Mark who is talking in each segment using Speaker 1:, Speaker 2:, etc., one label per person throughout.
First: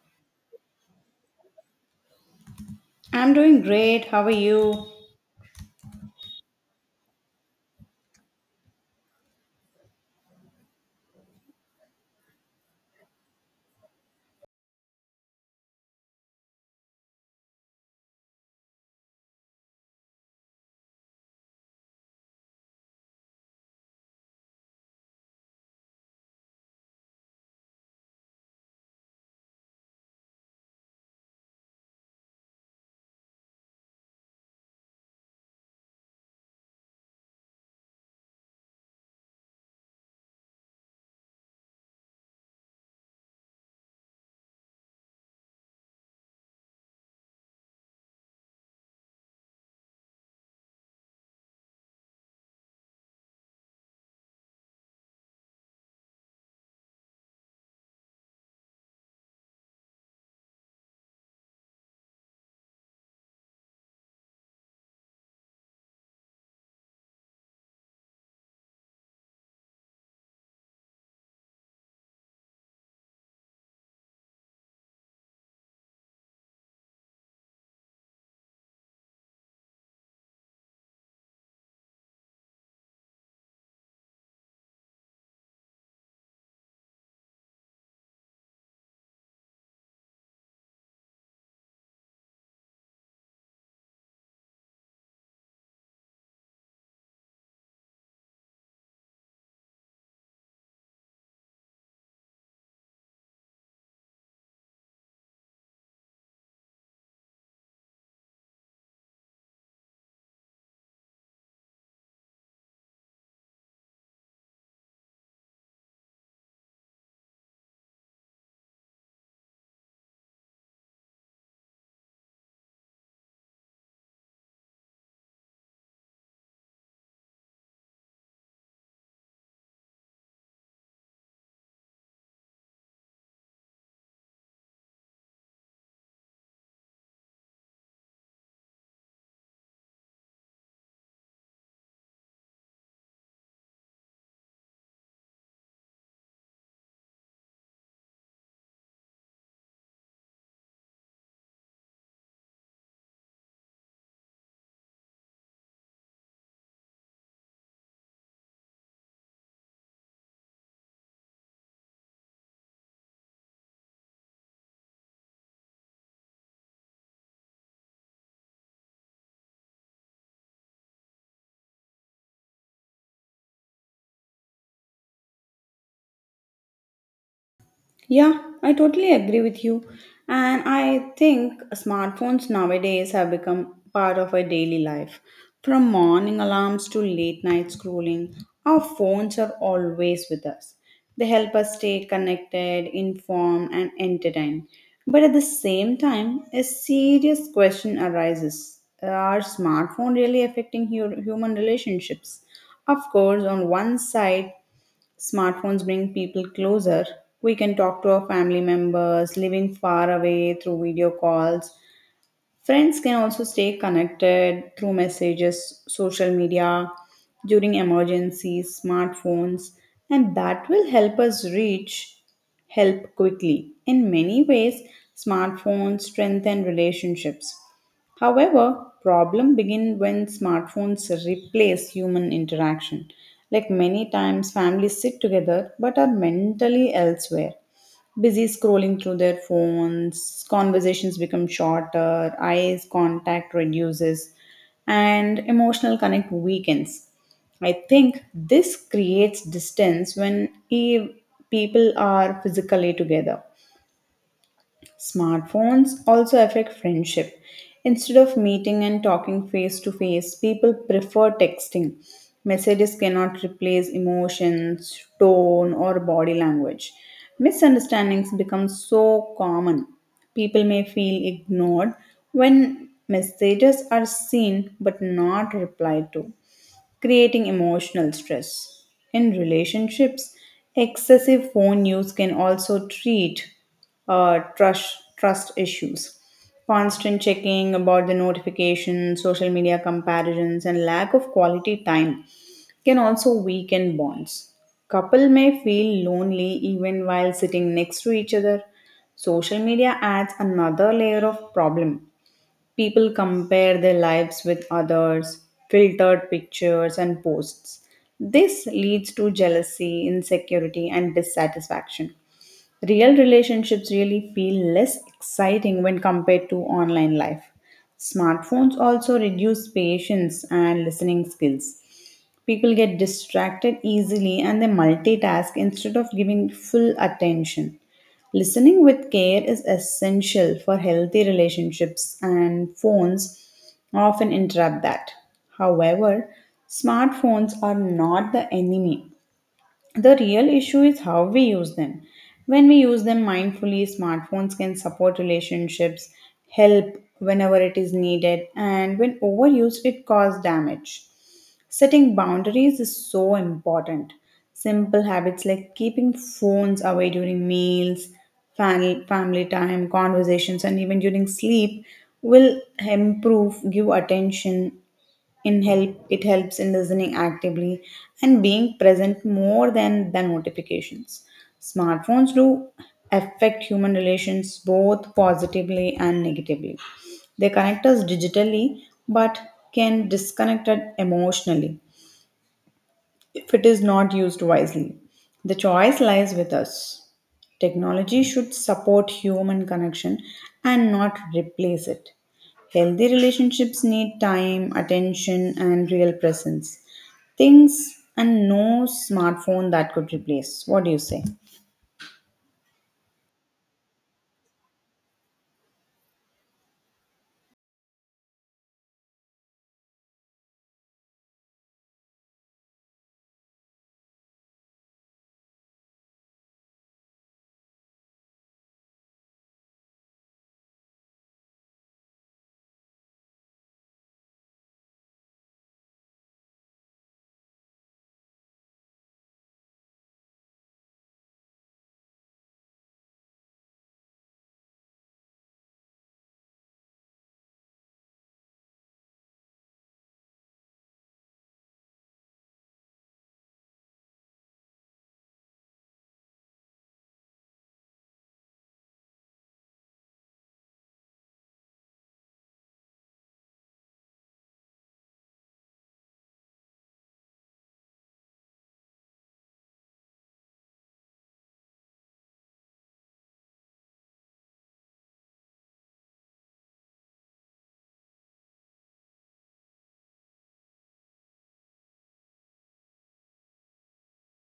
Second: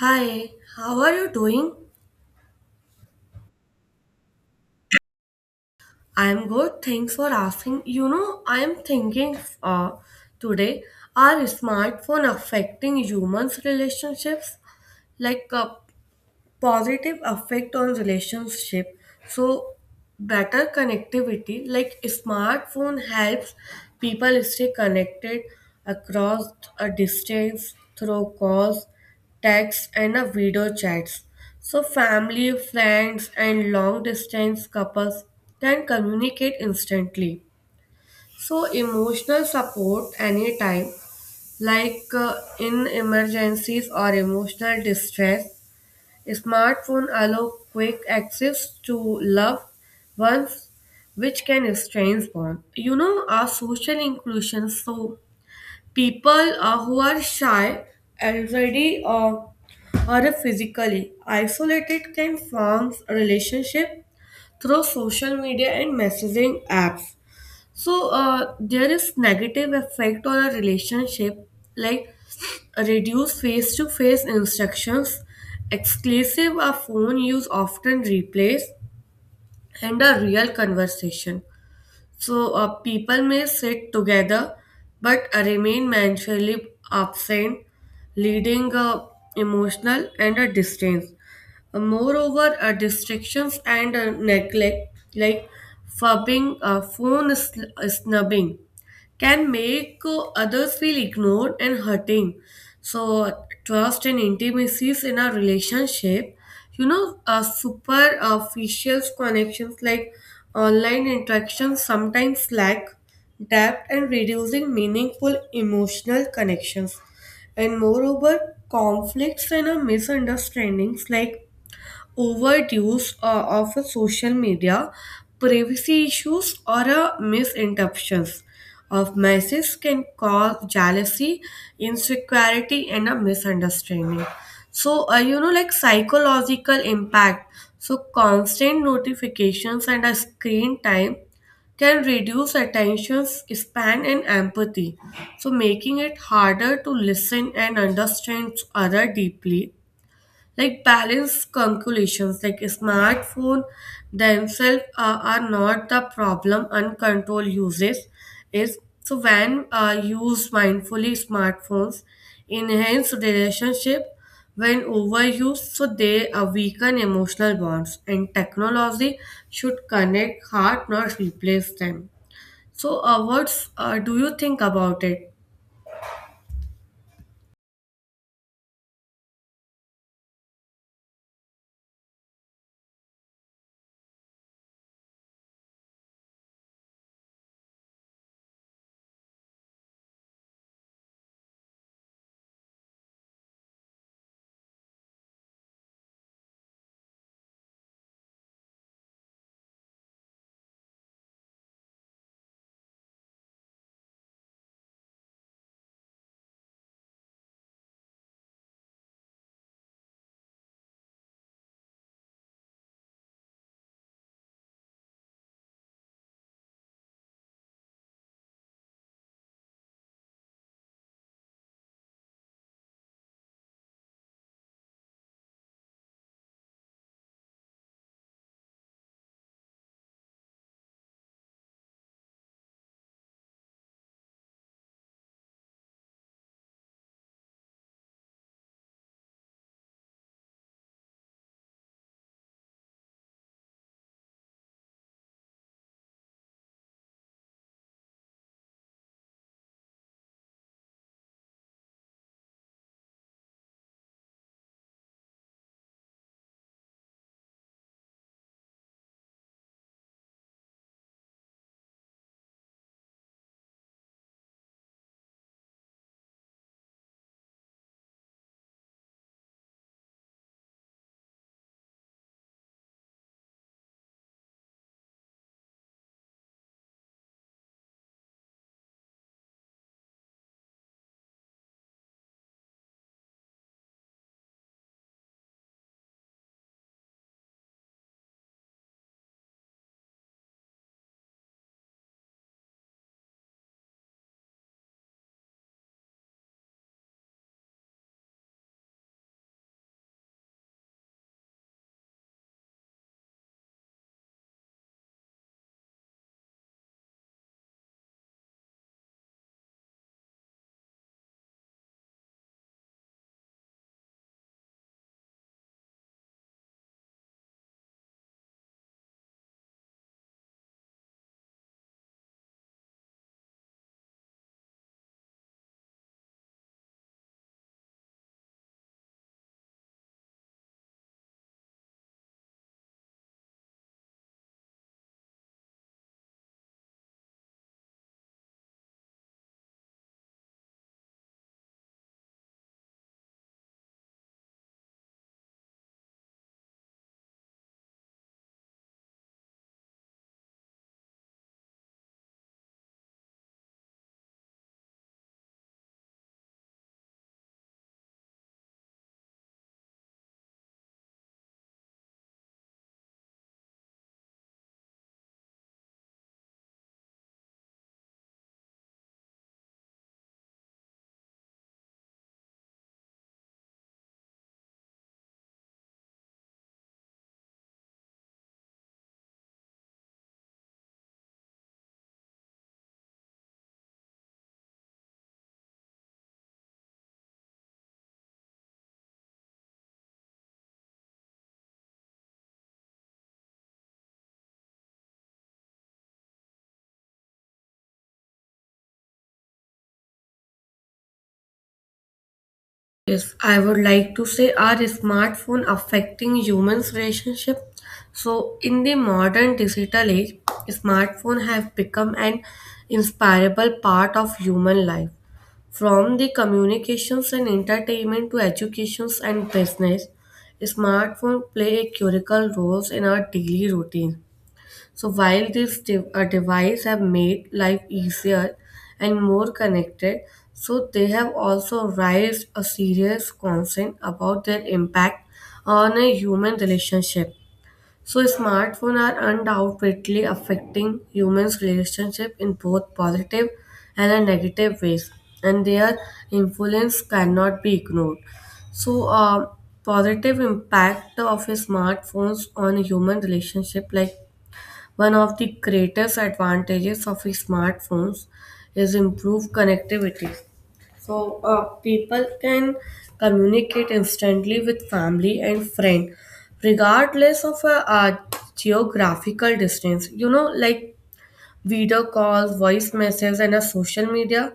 Speaker 1: Hi, how are you doing?
Speaker 2: I'm doing great. How are you?
Speaker 1: I'm good. Thanks for asking. You know, I'm thinking today, are smartphone affecting humans' relationships? Like, positive effect on relationship, so better connectivity, like smartphone helps people stay connected across a distance through calls, text and a video chats, so family, friends and long distance couples can communicate instantly, so emotional support anytime, like in emergencies or emotional distress. Smartphones allow quick access to loved ones, which can strengthen bonds. You know, our social inclusion. So people who are shy, already or physically isolated can form relationship through social media and messaging apps. So there is negative effect on a relationship, like reduce face-to-face instructions, exclusive a phone use often replaced, and a real conversation. So people may sit together but remain mentally absent, leading emotional and a distance. Moreover, distractions and neglect, like fubbing, phone snubbing, can make others feel ignored and hurting. So, trust and intimacies in a relationship, you know, superficial connections, like online interactions, sometimes lack depth and reducing meaningful emotional connections. And moreover, conflicts and misunderstandings, like overuse of a social media, privacy issues, or misinterpretations of messages can cause jealousy, insecurity, and a misunderstanding. So, you know, like psychological impact. So, constant notifications and a screen time can reduce attention span and empathy, so making it harder to listen and understand other deeply, like balance calculations, like smartphone themselves are not the problem, uncontrolled uses is. So when used mindfully, smartphones enhance relationship, when overused, so they weaken emotional bonds, and technology should connect heart, not replace them. So what's do you think about it?
Speaker 2: Yeah, I totally agree with you. And I think smartphones nowadays have become part of our daily life. From morning alarms to late night scrolling, our phones are always with us. They help us stay connected, informed, and entertained. But at the same time, a serious question arises. Are smartphones really affecting human relationships? Of course, on one side, smartphones bring people closer. We can talk to our family members living far away through video calls. Friends can also stay connected through messages, social media, during emergencies, smartphones, and that will help us reach help quickly. In many ways, smartphones strengthen relationships. However, problem begin when smartphones replace human interaction. Like many times families sit together but are mentally elsewhere busy scrolling through their phones, conversations become shorter, eyes contact reduces, and emotional connect weakens. I think this creates distance when people are physically together. Smartphones also affect friendship. Instead of meeting and talking face to face, people prefer texting. Messages cannot replace emotions, tone, or body language. Misunderstandings become so common. People may feel ignored when messages are seen but not replied to, creating emotional stress. In relationships, excessive phone use can also treat trust issues. Constant checking about the notifications, social media comparisons, and lack of quality time can also weaken bonds. Couple may feel lonely even while sitting next to each other. Social media adds another layer of problem. People compare their lives with others, filtered pictures, and posts. This leads to jealousy, insecurity, and dissatisfaction. Real relationships really feel less exciting when compared to online life. Smartphones also reduce patience and listening skills. People get distracted easily and they multitask instead of giving full attention. Listening with care is essential for healthy relationships, and phones often interrupt that. However, smartphones are not the enemy, the real issue is how we use them. When we use them mindfully, smartphones can support relationships, help whenever it is needed, and when overused, it causes damage. Setting boundaries is so important. Simple habits like keeping phones away during meals, family time, conversations, and even during sleep will improve give attention in help, it helps in listening actively and being present more than notifications. Smartphones do affect human relations both positively and negatively. They connect us digitally but can disconnect us emotionally if it is not used wisely. The choice lies with us. Technology should support human connection and not replace it. Healthy relationships need time, attention, and real presence. Things and no smartphone that could replace. What do you say?
Speaker 1: Yes, I would like to say, are smartphone affecting humans' relationship? So in the modern digital age, smartphone have become an inseparable part of human life. From the communications and entertainment to educations and business, smartphone play a critical role in our daily routine. So while these devices have made life easier and more connected, so they have also raised a serious concern about their impact on a human relationship. So smartphones are undoubtedly affecting humans' relationship in both positive and a negative ways, and their influence cannot be ignored. So, positive impact of a smartphones on human relationship, like one of the greatest advantages of smartphones is improved connectivity. So, people can communicate instantly with family and friend, regardless of geographical distance. You know, like video calls, voice messages, and a social media.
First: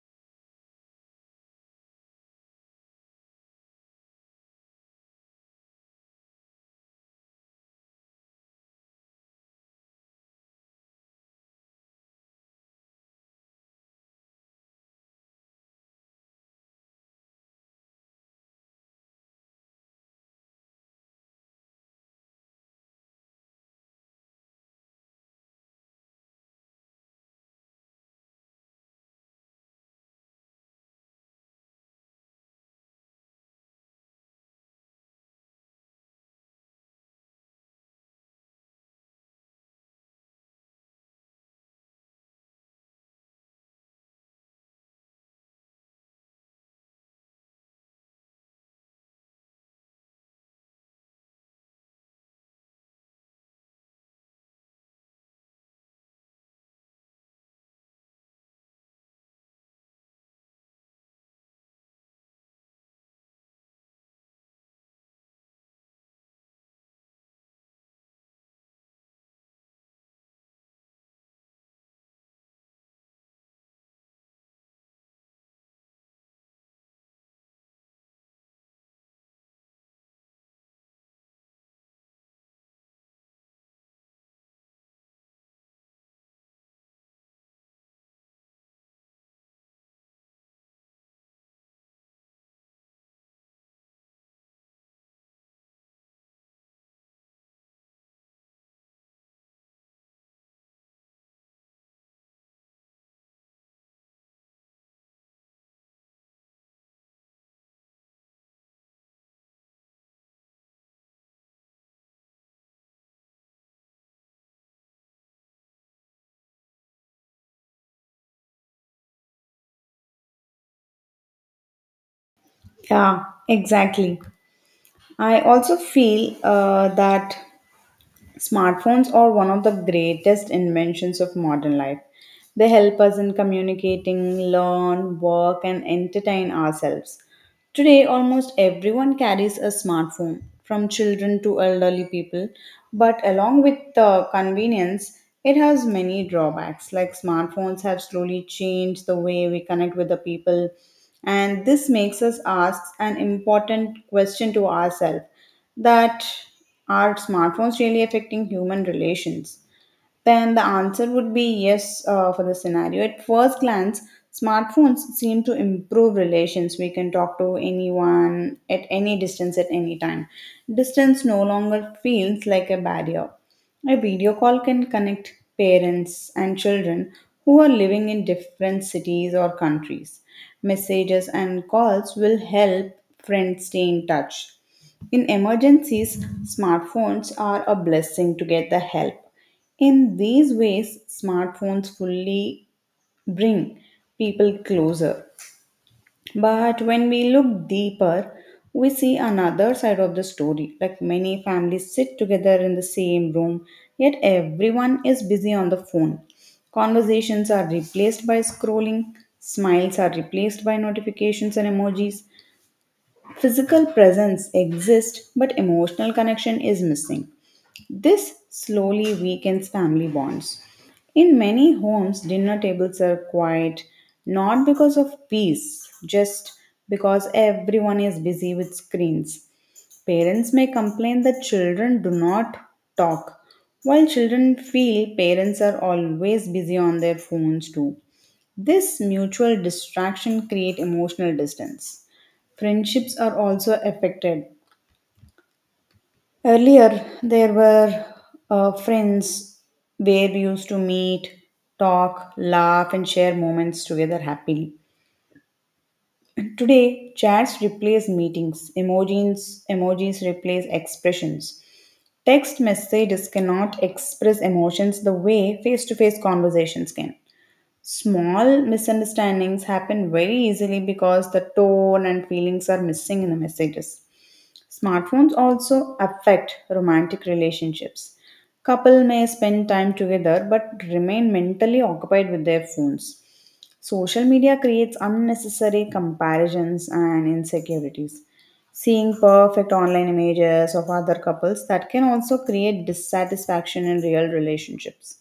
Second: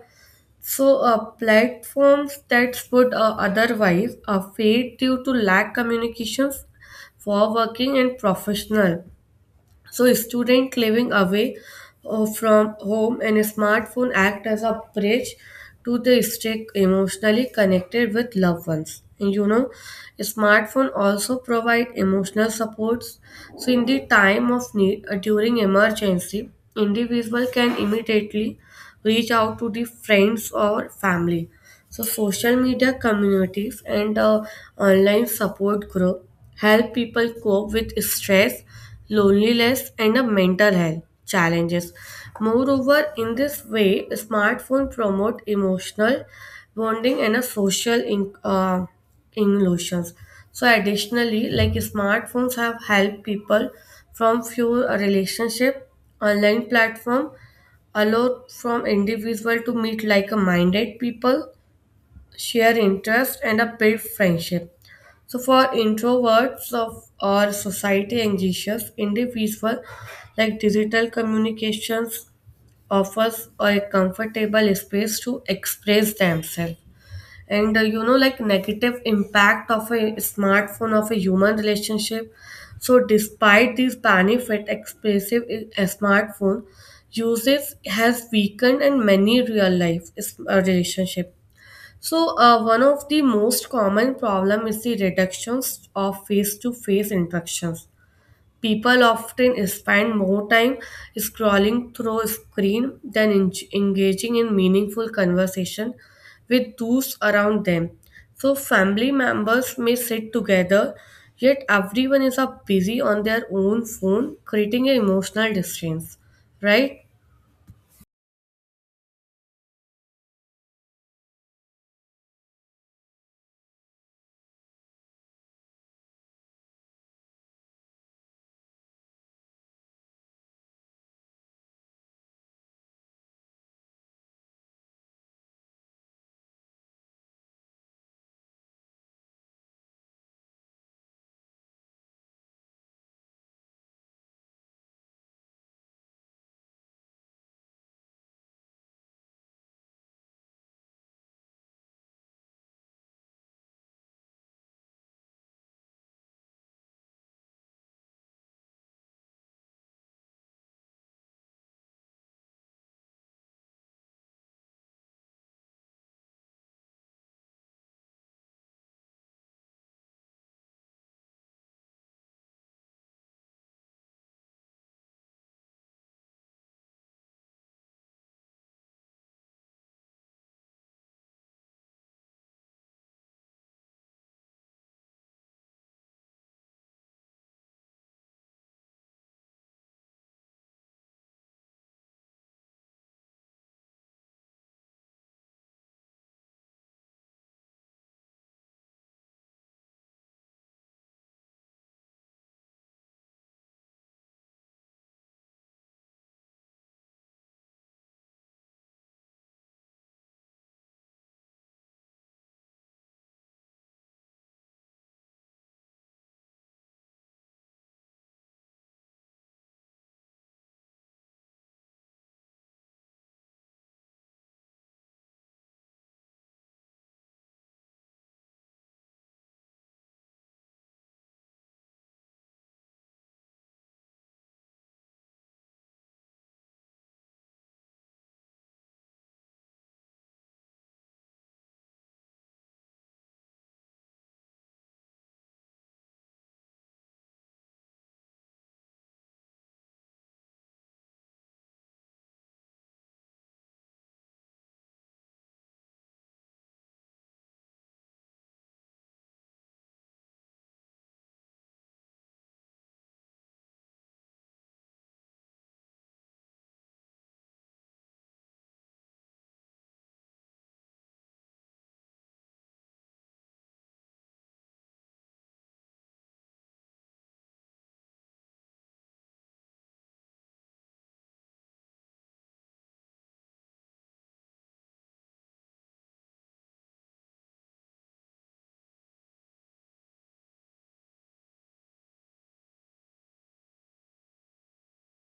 Speaker 1: So, platforms that would otherwise fade due to lack communications for working and professional. So, students living away from home, and smartphone act as a bridge to the stay emotionally connected with loved ones. And you know, smartphone also provide emotional supports. So, in the time of need during emergency, individual can immediately reach out to the friends or family. So social media communities and online support group help people cope with stress, loneliness, and mental health challenges. Moreover, in this way, smartphone promote emotional bonding and a social inclusions. So additionally, like smartphones have helped people from few relationship, online platform allowed from individual to meet like-minded people, share interests, and a build friendship. So for introverts of or society anxious individual, like digital communications offers a comfortable space to express themselves, and you know, like negative impact of a smartphone of a human relationship. So despite these benefit expressive a smartphone uses has weakened in many real life relationship. So one of the most common problem is the reductions of face to face interactions. People often spend more time scrolling through a screen than engaging in meaningful conversation with those around them. So, family members may sit together, yet everyone is up busy on their own phone, creating an emotional distance, right?
Speaker 2: Yeah, exactly. I also feel that smartphones are one of the greatest inventions of modern life. They help us in communicating, learn, work, and entertain ourselves. Today, almost everyone carries a smartphone, from children to elderly people. But along with the convenience, it has many drawbacks. Like smartphones have slowly changed the way we connect with the people, and this makes us ask an important question to ourselves: that are smartphones really affecting human relations? Then the answer would be yes for the scenario. At first glance, smartphones seem to improve relations. We can talk to anyone at any distance at any time. Distance no longer feels like a barrier. A video call can connect parents and children who are living in different cities or countries. Messages and calls will help friends stay in touch. In emergencies, smartphones are a blessing to get the help. In these ways, smartphones fully bring people closer. But when we look deeper, we see another side of the story. Like many families sit together in the same room, yet everyone is busy on the phone. Conversations are replaced by scrolling, smiles are replaced by notifications and emojis. Physical presence exists, but emotional connection is missing. This slowly weakens family bonds. In many homes, dinner tables are quiet not because of peace, just because everyone is busy with screens. Parents may complain that children do not talk, while children feel parents are always busy on their phones too. This mutual distraction creates emotional distance. Friendships are also affected. Earlier, there were friends where we used to meet, talk, laugh, and share moments together happily. Today, chats replace meetings, emojis replace expressions. Text messages cannot express emotions the way face to face conversations can. Small misunderstandings happen very easily because the tone and feelings are missing in the messages. Smartphones also affect romantic relationships. Couple may spend time together but remain mentally occupied with their phones. Social media creates unnecessary comparisons and insecurities. Seeing perfect online images of other couples that can also create dissatisfaction in real relationships.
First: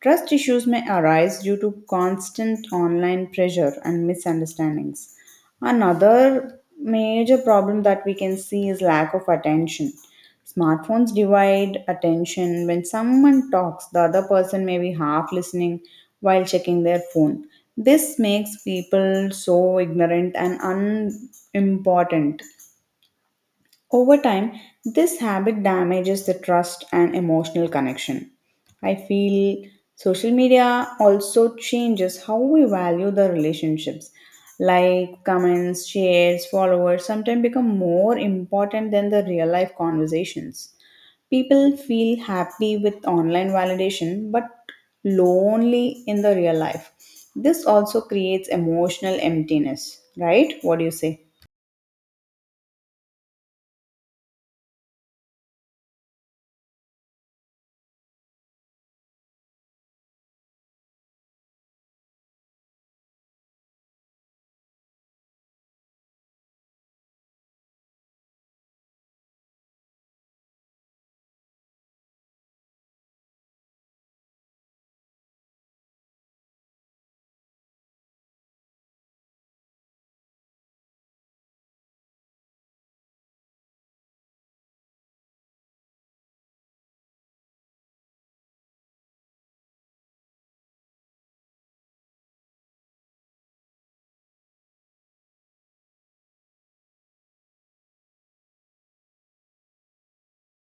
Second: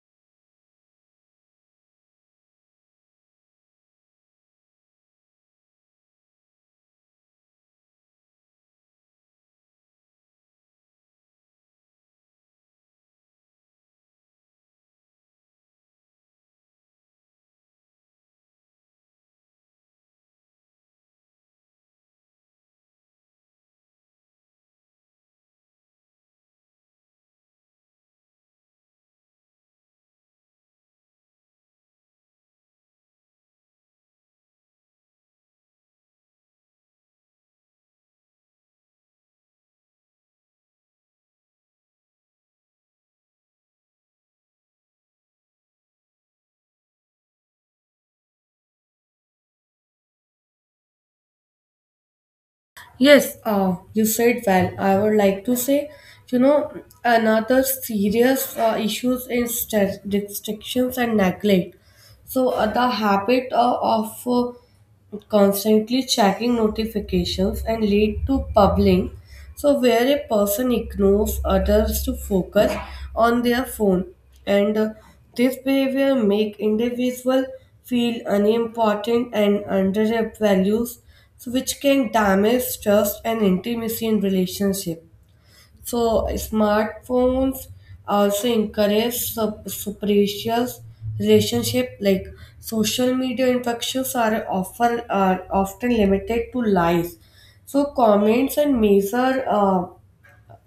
Speaker 2: Trust issues may arise due to constant online pressure and misunderstandings. Another major problem that we can see is lack of attention. Smartphones divide attention. When someone talks, the other person may be half listening while checking their phone. This makes people so ignorant and unimportant. Over time, this habit damages the trust and emotional connection. I feel social media also changes how we value the relationships. Like comments, shares, followers sometimes become more important than the real life conversations. People feel happy with online validation but lonely in the real life. This also creates emotional emptiness, right? What do you say?
Speaker 1: Yes, you said well. I would like to say, you know, another serious issues is restrictions and neglect. So the habit of constantly checking notifications and lead to pubbling. So where a person ignores others to focus on their phone, and this behavior make individual feel unimportant and undervalues, so which can damage trust and intimacy in relationship. So smartphones also encourage superficial relationship, like social media interactions are often limited to likes. So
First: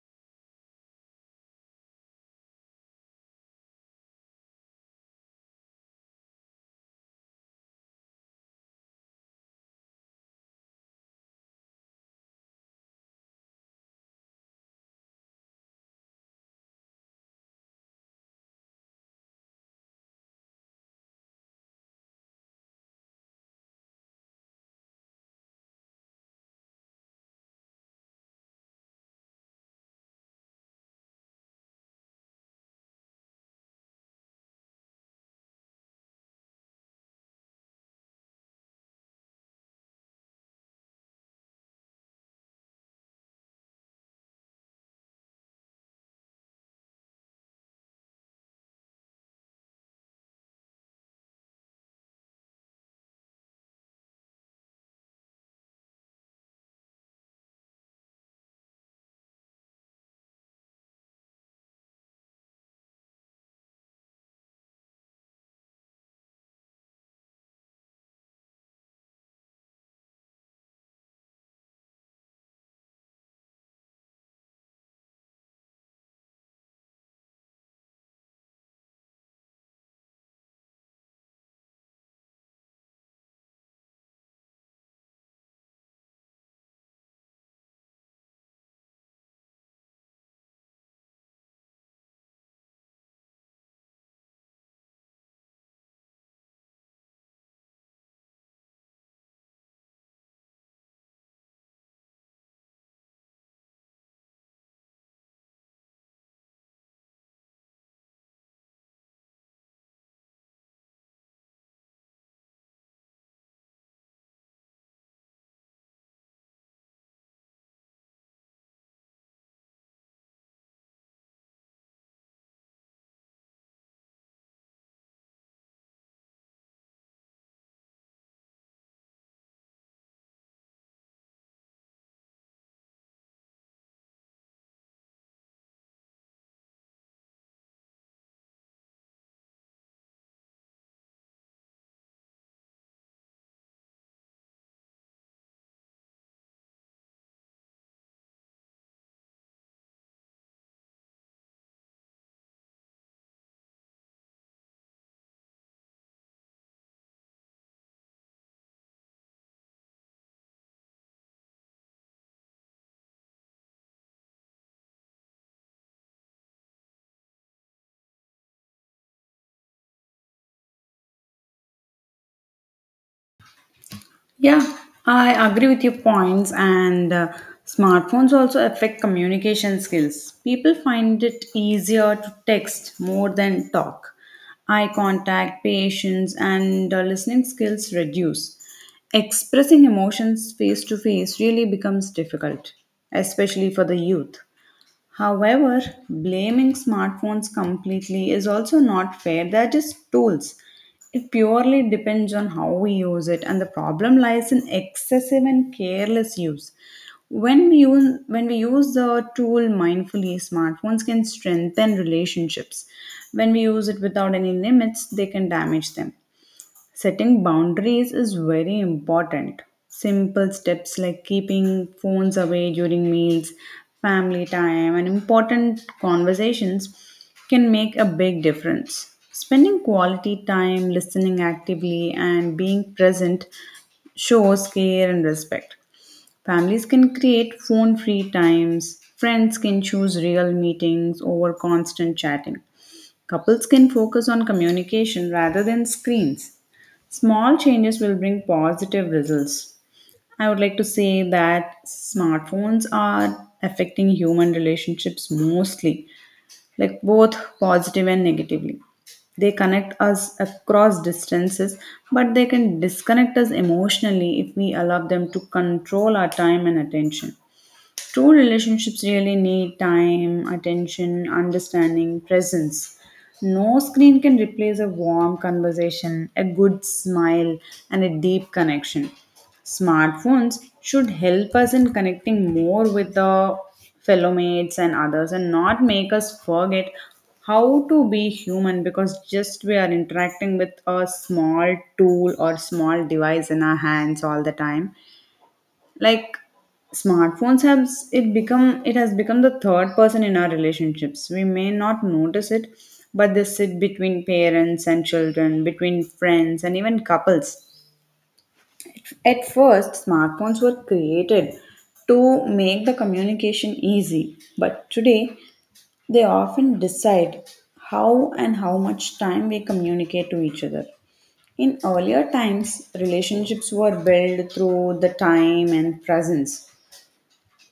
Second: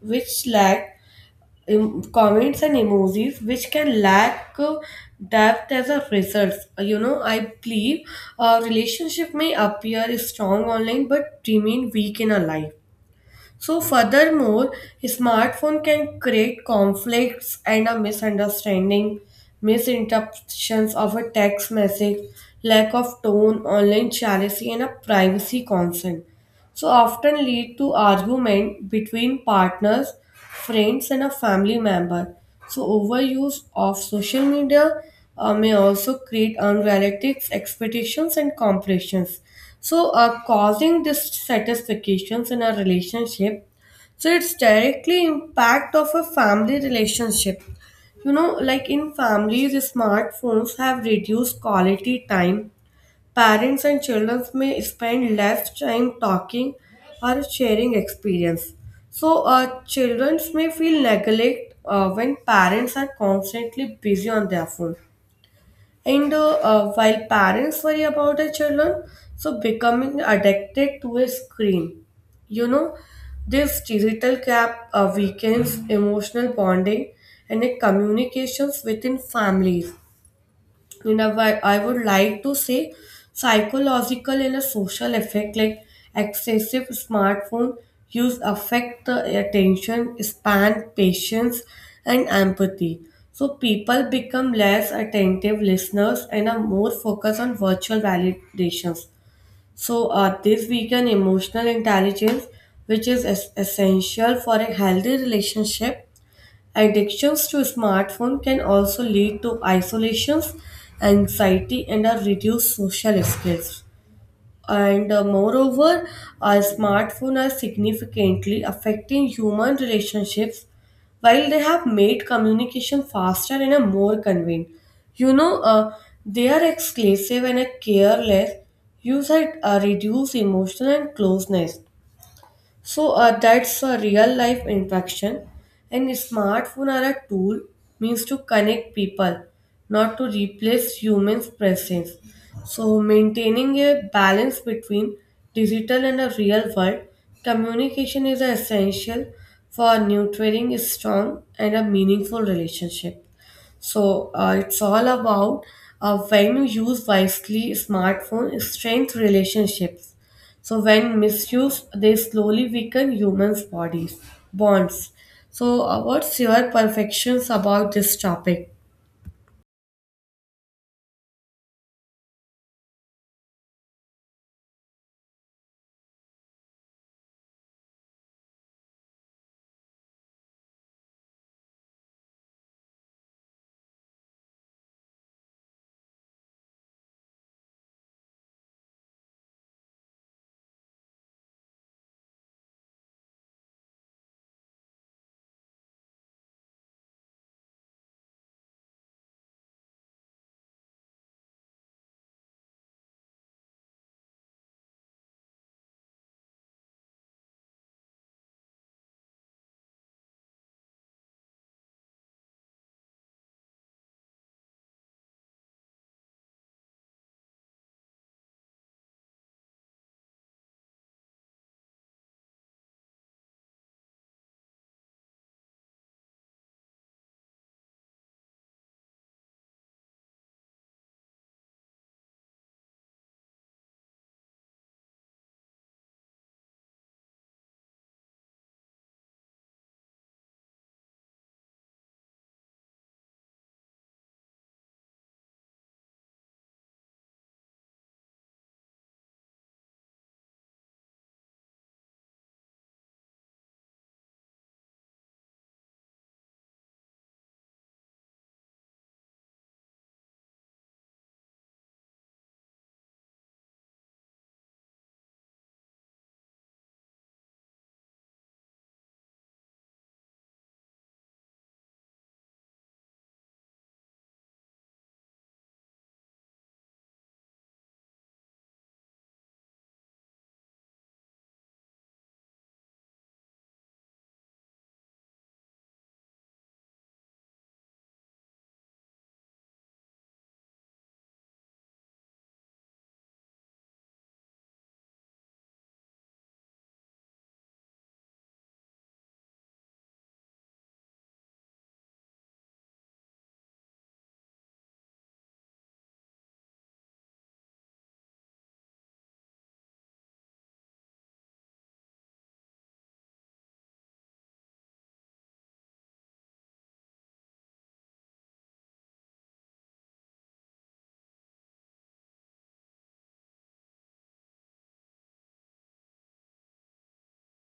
Speaker 1: which lack comments and emojis, which can lack depth. As a result, you know, I believe a relationship may appear strong online but remain weak in a life. So, furthermore, smartphone can create conflicts and a misunderstanding, misinterpretations of a text message, lack of tone, online jealousy, and a privacy concern. So, often lead to argument between partners, friends, and a family member. So, overuse of social media may also create unrealistic expectations and comparisons. So, causing dissatisfactions in a relationship, so it's directly impact of a family relationship. You know, like in families, smartphones have reduced quality time. Parents and children may spend less time talking or sharing experience. So, children may feel neglect when parents are constantly busy on their phone. And while parents worry about their children, so becoming addicted to a screen, you know, this digital gap weakens emotional bonding and the communications within families. You know, I would like to say, psychological and a social effect, like excessive smartphone use affect the attention span, patience and empathy, so people become less attentive listeners and are more focused on virtual validations. So this weaken emotional intelligence, which is essential for a healthy relationship. Addictions to smartphone can also lead to isolations, anxiety, and a reduced social skills. And moreover, our smartphones are significantly affecting human relationships, while they have made communication faster and a more convenient. You know, they are exclusive and a careless use that reduce emotional and closeness. So that's a real life interaction. And smartphone are a tool means to connect people, not to replace humans' presence. So maintaining a balance between digital and a real world communication is essential for nurturing a strong and a meaningful relationship. So it's all about when you use wisely, smartphone strength relationships. So when misused, they slowly weaken humans' bodies bonds. So what's your perfections about this topic?
Speaker 2: Yeah, I agree with your points, and smartphones also affect communication skills. People find it easier to text more than talk. Eye contact, patience, and listening skills reduce. Expressing emotions face to face really becomes difficult, especially for the youth. However, blaming smartphones completely is also not fair. They're just tools. It purely depends on how we use it, and the problem lies in excessive and careless use. When we use the tool mindfully, smartphones can strengthen relationships. When we use it without any limits, they can damage them. Setting boundaries is very important. Simple steps like keeping phones away during meals, family time, and important conversations can make a big difference. Spending quality time listening actively and being present shows care and respect. Families can create phone free times, friends can choose real meetings over constant chatting. Couples can focus on communication rather than screens. Small changes will bring positive results. I would like to say that smartphones are affecting human relationships mostly, like both positive and negatively. They connect us across distances, but they can disconnect us emotionally if we allow them to control our time and attention. True relationships really need time, attention, understanding, presence. No screen can replace a warm conversation, a good smile, and a deep connection. Smartphones should help us in connecting more with the fellow mates and others and not make us forget how to be human because just we are interacting with a small tool or small device in our hands all the time. Like, smartphones have it become it has become the third person in our relationships. We may not notice it, but they sit between parents and children, between friends and even couples. At first, smartphones were created to make the communication easy, but today they often decide how and how much time we communicate to each other. In earlier times, relationships were built through the time and presence.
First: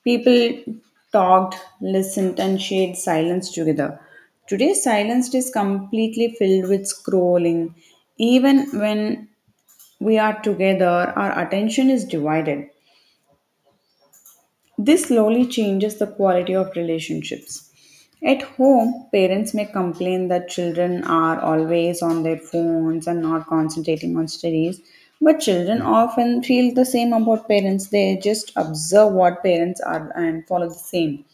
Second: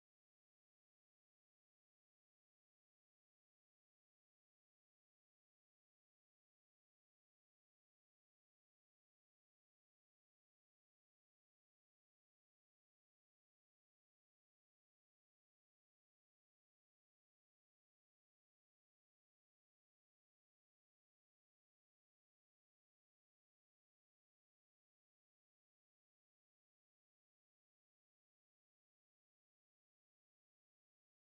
Speaker 2: People talked, listened, and shared silence together. Today, silence is completely filled with scrolling. Even when we are together, our attention is divided. This slowly changes the quality of relationships. At home, parents may complain that children are always on their phones and not concentrating on studies. But children often feel the same about parents. They just observe what parents are and follow the same.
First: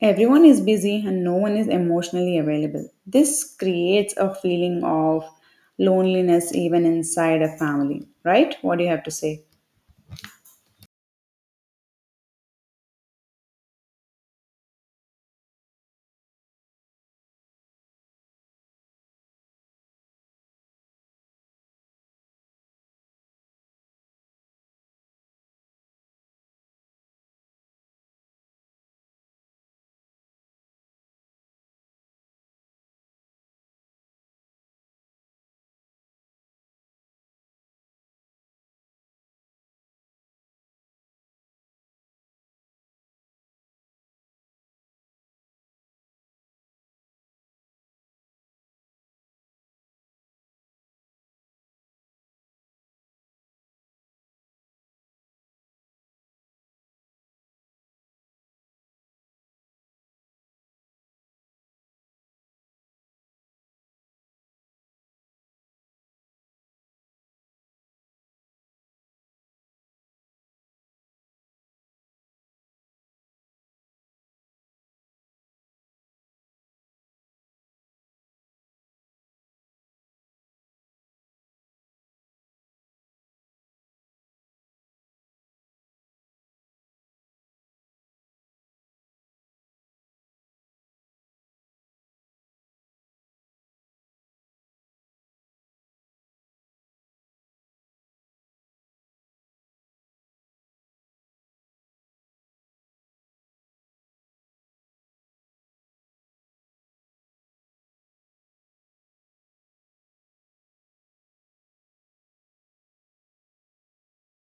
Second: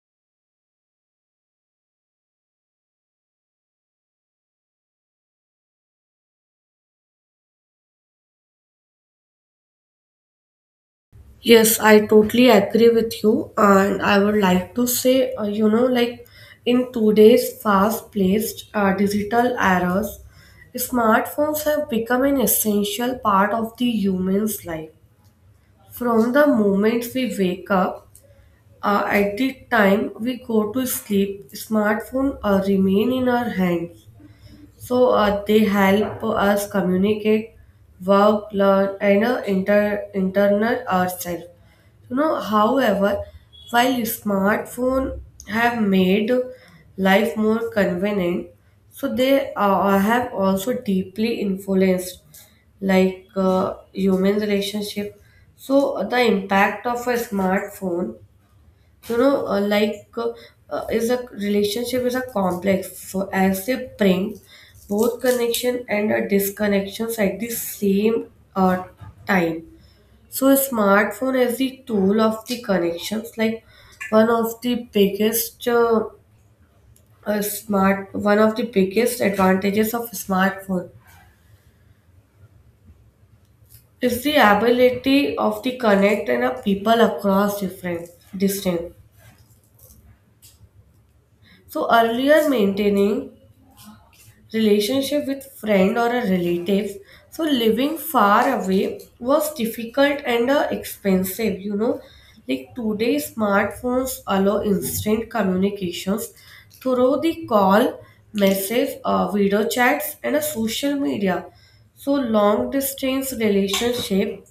Speaker 2: Everyone is busy and no one is emotionally available. This creates a feeling of loneliness even inside a family, right? What do you have to say?
Speaker 1: Yes, I totally agree with you, and I would like to say, you know, like in today's fast-paced digital eras, smartphones have become an essential part of the human's life. From the moment we wake up, at the time we go to sleep, smartphone remain in our hand. So they help us communicate, work, learn, and internal ourselves. You know, however, while smartphones have made life more convenient, so they have also deeply influenced, like human relationship. So the impact of a smartphone, you know, is a relationship is a complex, so as they bring both connection and a disconnections at the same uh, time. So a smartphone is the tool of the connections, like one of the biggest uh, one of the biggest advantages of smartphone is the ability of the connect and of people across different distance. So earlier maintaining relationship with friend or a relatives, so living far away was difficult and expensive, you know, like today smartphones allow instant communications through the call, message, video chats and social media. So long distance relationship,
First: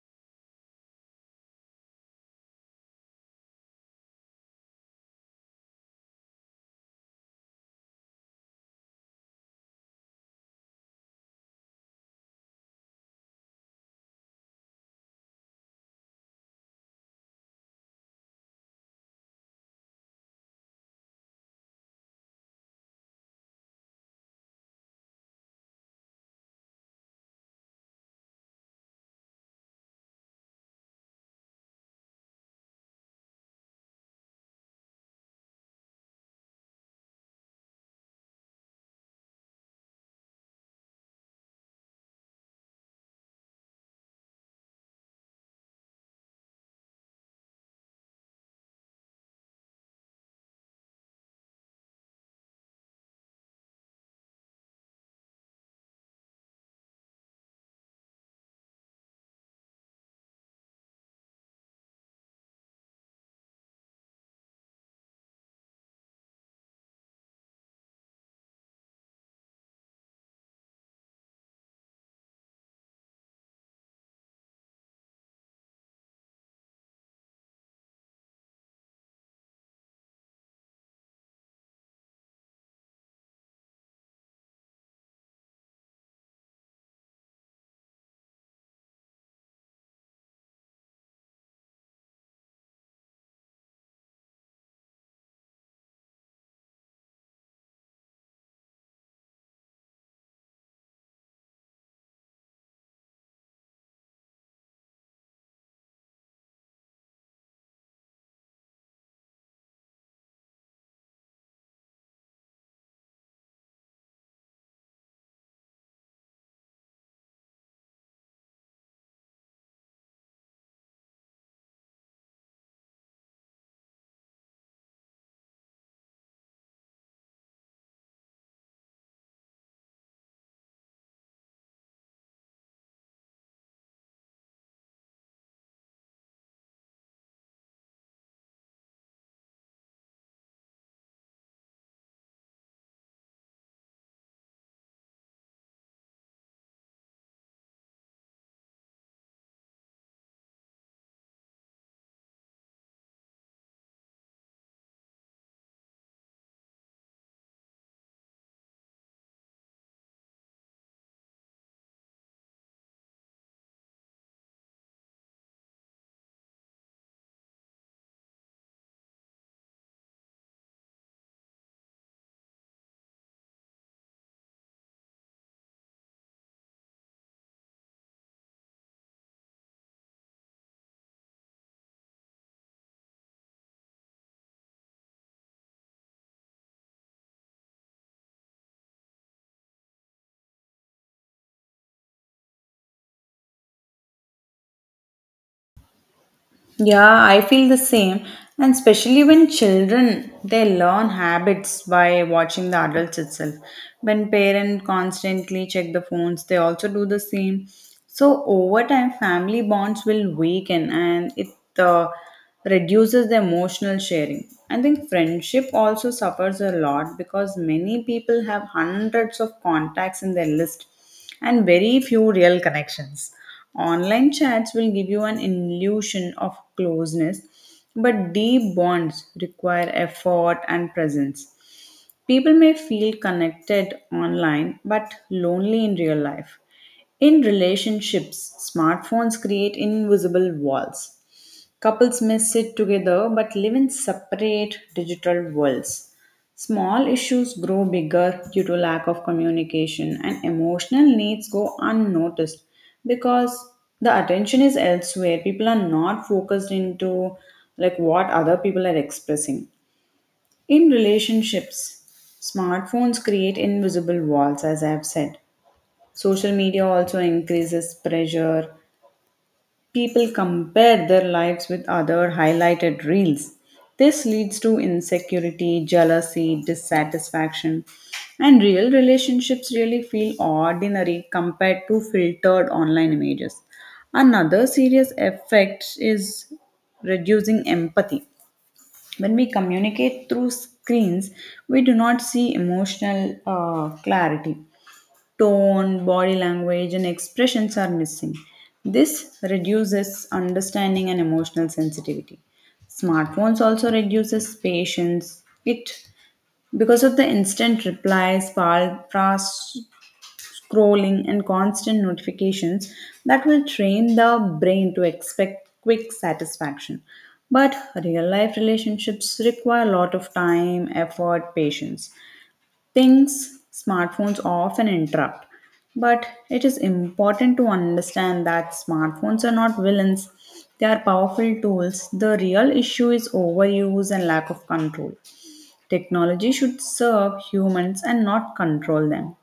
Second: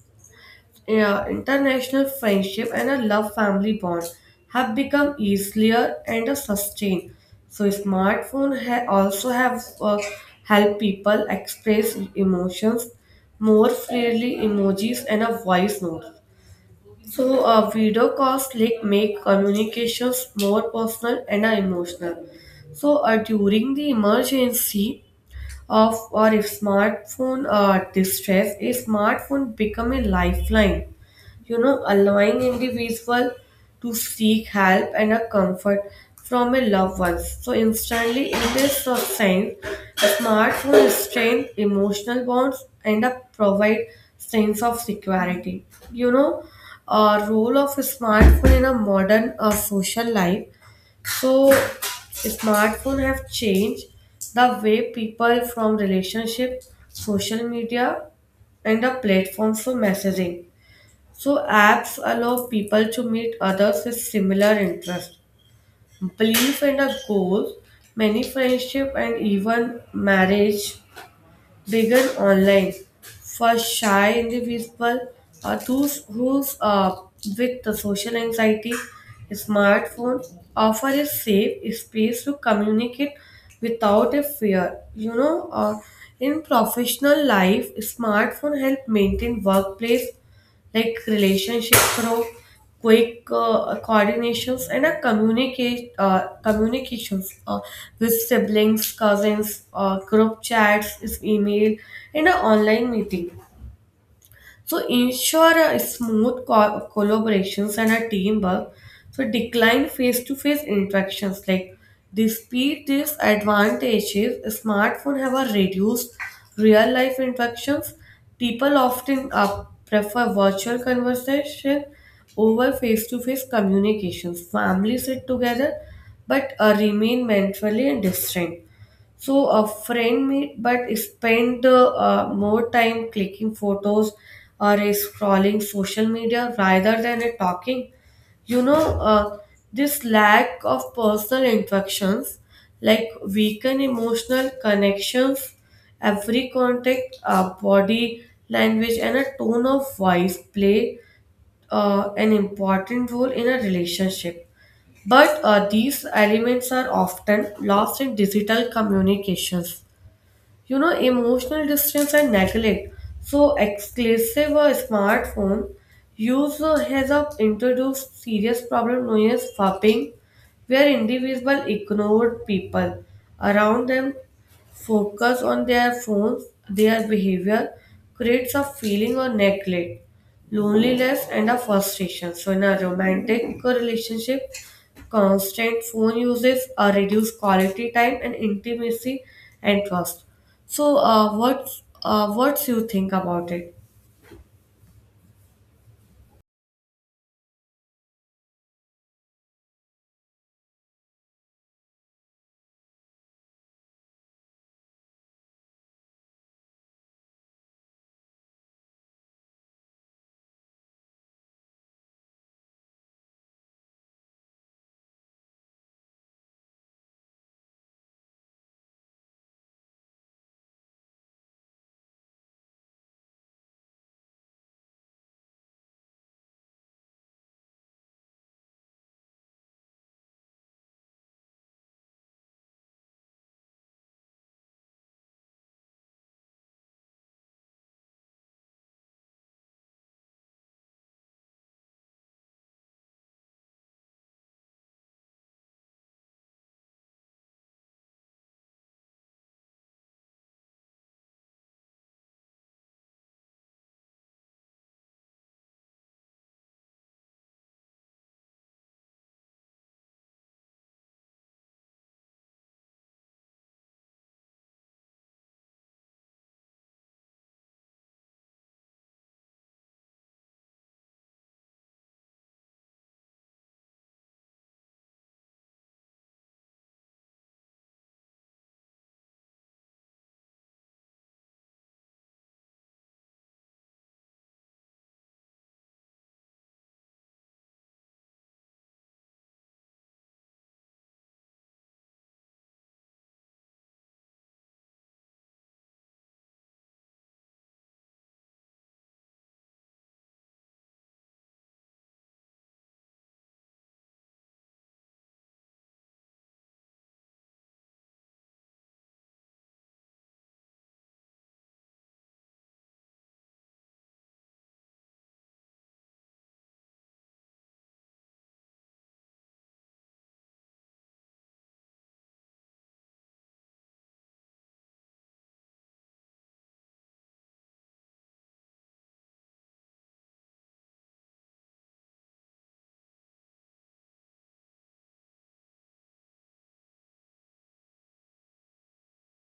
Speaker 1: yeah, international friendship and a love family bond have become easier and a sustain. So smartphone also have help people express emotions more freely, emojis and a voice note. So video calls, like make communications more personal and emotional. So during the emergency, of or if smartphone distress a smartphone become a lifeline, you know, allowing individual to seek help and a comfort from a loved one, so instantly. In this sense, a smartphone strength emotional bonds and provide sense of security. You know, a role of a smartphone in a modern social life. So smartphone have changed the way people from relationship, social media and the platforms for messaging. So apps allow people to meet others with similar interests, belief and a goals, many friendship and even marriage began online, first shy individuals, those who's with the social anxiety. Smartphone offer a safe space to communicate without a fear. You know, in professional life, smartphone help maintain workplace, like relationship through quick coordinations and a communicate communications with siblings, cousins, group chats is email and an online meeting, so ensure a smooth collaborations and a teamwork. So decline face-to-face interactions. Like despite these advantages, smartphone have a reduced real-life interactions. People often prefer virtual conversation over face-to-face communications. Families sit together, but remain mentally and distant. So a friend made, but spent more time clicking photos or scrolling social media rather than talking. You know, uh, this lack of personal interactions, like weaken emotional connections. Every contact, body language, and a tone of voice play an important role in a relationship, but these elements are often lost in digital communications. You know, emotional distance and neglect. So, exclusive smartphone use has introduced serious problem known as fapping, where individuals ignore people around them, focus on their phones. Their behavior creates a feeling of neglect, loneliness, and a frustration. So, in a romantic relationship, constant phone uses reduce quality time and intimacy and trust. So, what you think about it?
Speaker 2: Yeah, I feel the same. And especially when children, they learn habits by watching the adults itself. When parents constantly check the phones, they also do the same. So over time, family bonds will weaken and it uh, reduces the emotional sharing. I think friendship also suffers a lot because many people have hundreds of contacts in their list and very few real connections. Online chats will give you an illusion of closeness, but deep bonds require effort and presence. People may feel connected online but lonely in real life. In relationships, smartphones create invisible walls. Couples may sit together but live in separate digital worlds. Small issues grow bigger due to lack of communication, and emotional needs go unnoticed because the attention is elsewhere. People are not focused into like what other people are expressing. In relationships, smartphones create invisible walls, as I have said. Social media also increases pressure. People compare their lives with other highlighted reels. This leads to insecurity, jealousy, dissatisfaction, and real relationships really feel ordinary compared to filtered online images. Another serious effect is reducing empathy. When we communicate through screens, we do not see emotional clarity, tone, body language, and expressions are missing. This reduces understanding and emotional sensitivity. Smartphones also reduces patience. It because of the instant replies, fast scrolling, and constant notifications that will train the brain to expect quick satisfaction. But real life relationships require a lot of time, effort, patience, things smartphones often interrupt. But it is important to understand that smartphones are not villains, they are powerful tools. The real issue is overuse and lack of control. Technology should serve humans and not control them.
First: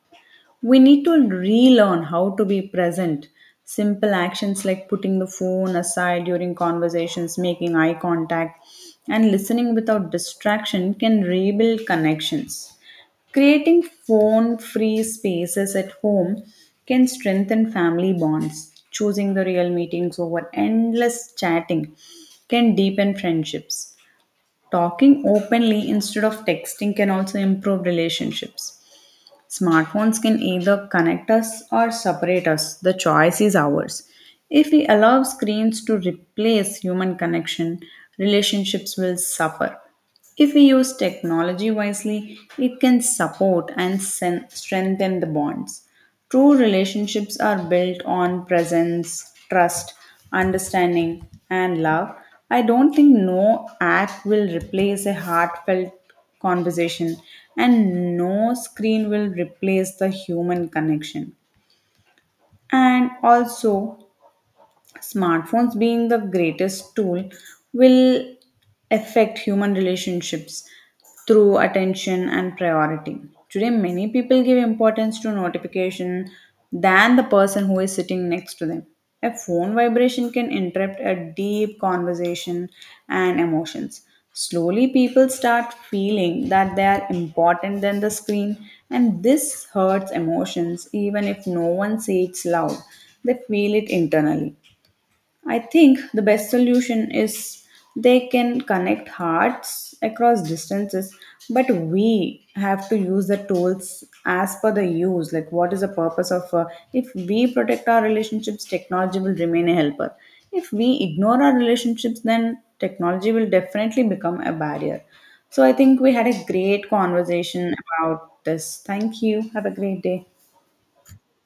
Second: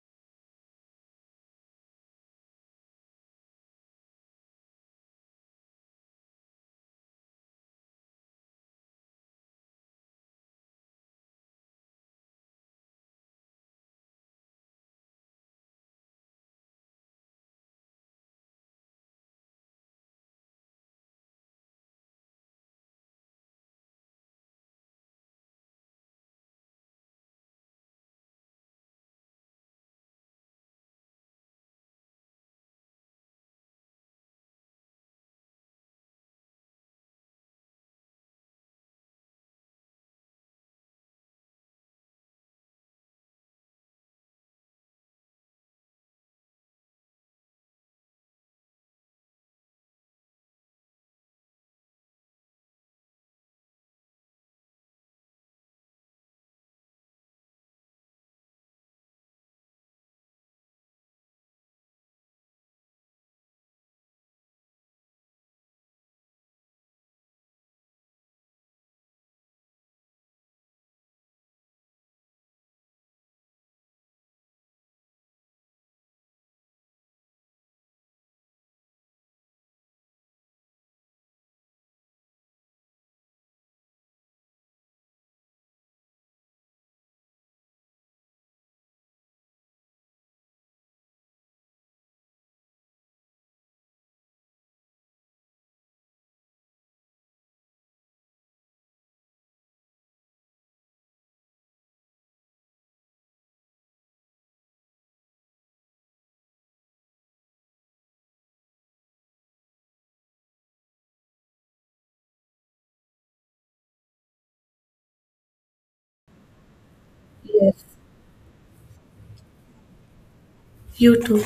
Speaker 2: We need to relearn how to be present. Simple actions like putting the phone aside during conversations, making eye contact, and listening without distraction can rebuild connections. Creating phone free spaces at home can strengthen family bonds. Choosing the real meetings over endless chatting can deepen friendships. Talking openly instead of texting can also improve relationships. Smartphones can either connect us or separate us. The choice is ours. If we allow screens to replace human connection, relationships will suffer. If we use technology wisely, it can support and strengthen the bonds. True relationships are built on presence, trust, understanding, and love. I don't think no app will replace a heartfelt conversation, and no screen will replace the human connection. And also, smartphones being the greatest tool will affect human relationships through attention and priority. Today many people give importance to notification than the person who is sitting next to them. A phone vibration can interrupt a deep conversation and emotions. Slowly people start feeling that they are important than the screen, and this hurts emotions. Even if no one says it loud, they feel it internally. I think the best solution is they can connect hearts across distances, but we have to use the tools as per the use. Like, what is the purpose of? If we protect our relationships, technology will remain a helper. If we ignore our relationships, then technology will definitely become a barrier. So, I think we had a great conversation
Speaker 1: Yes.
Speaker 2: about this. Thank you. Have a great day.
Speaker 1: You too.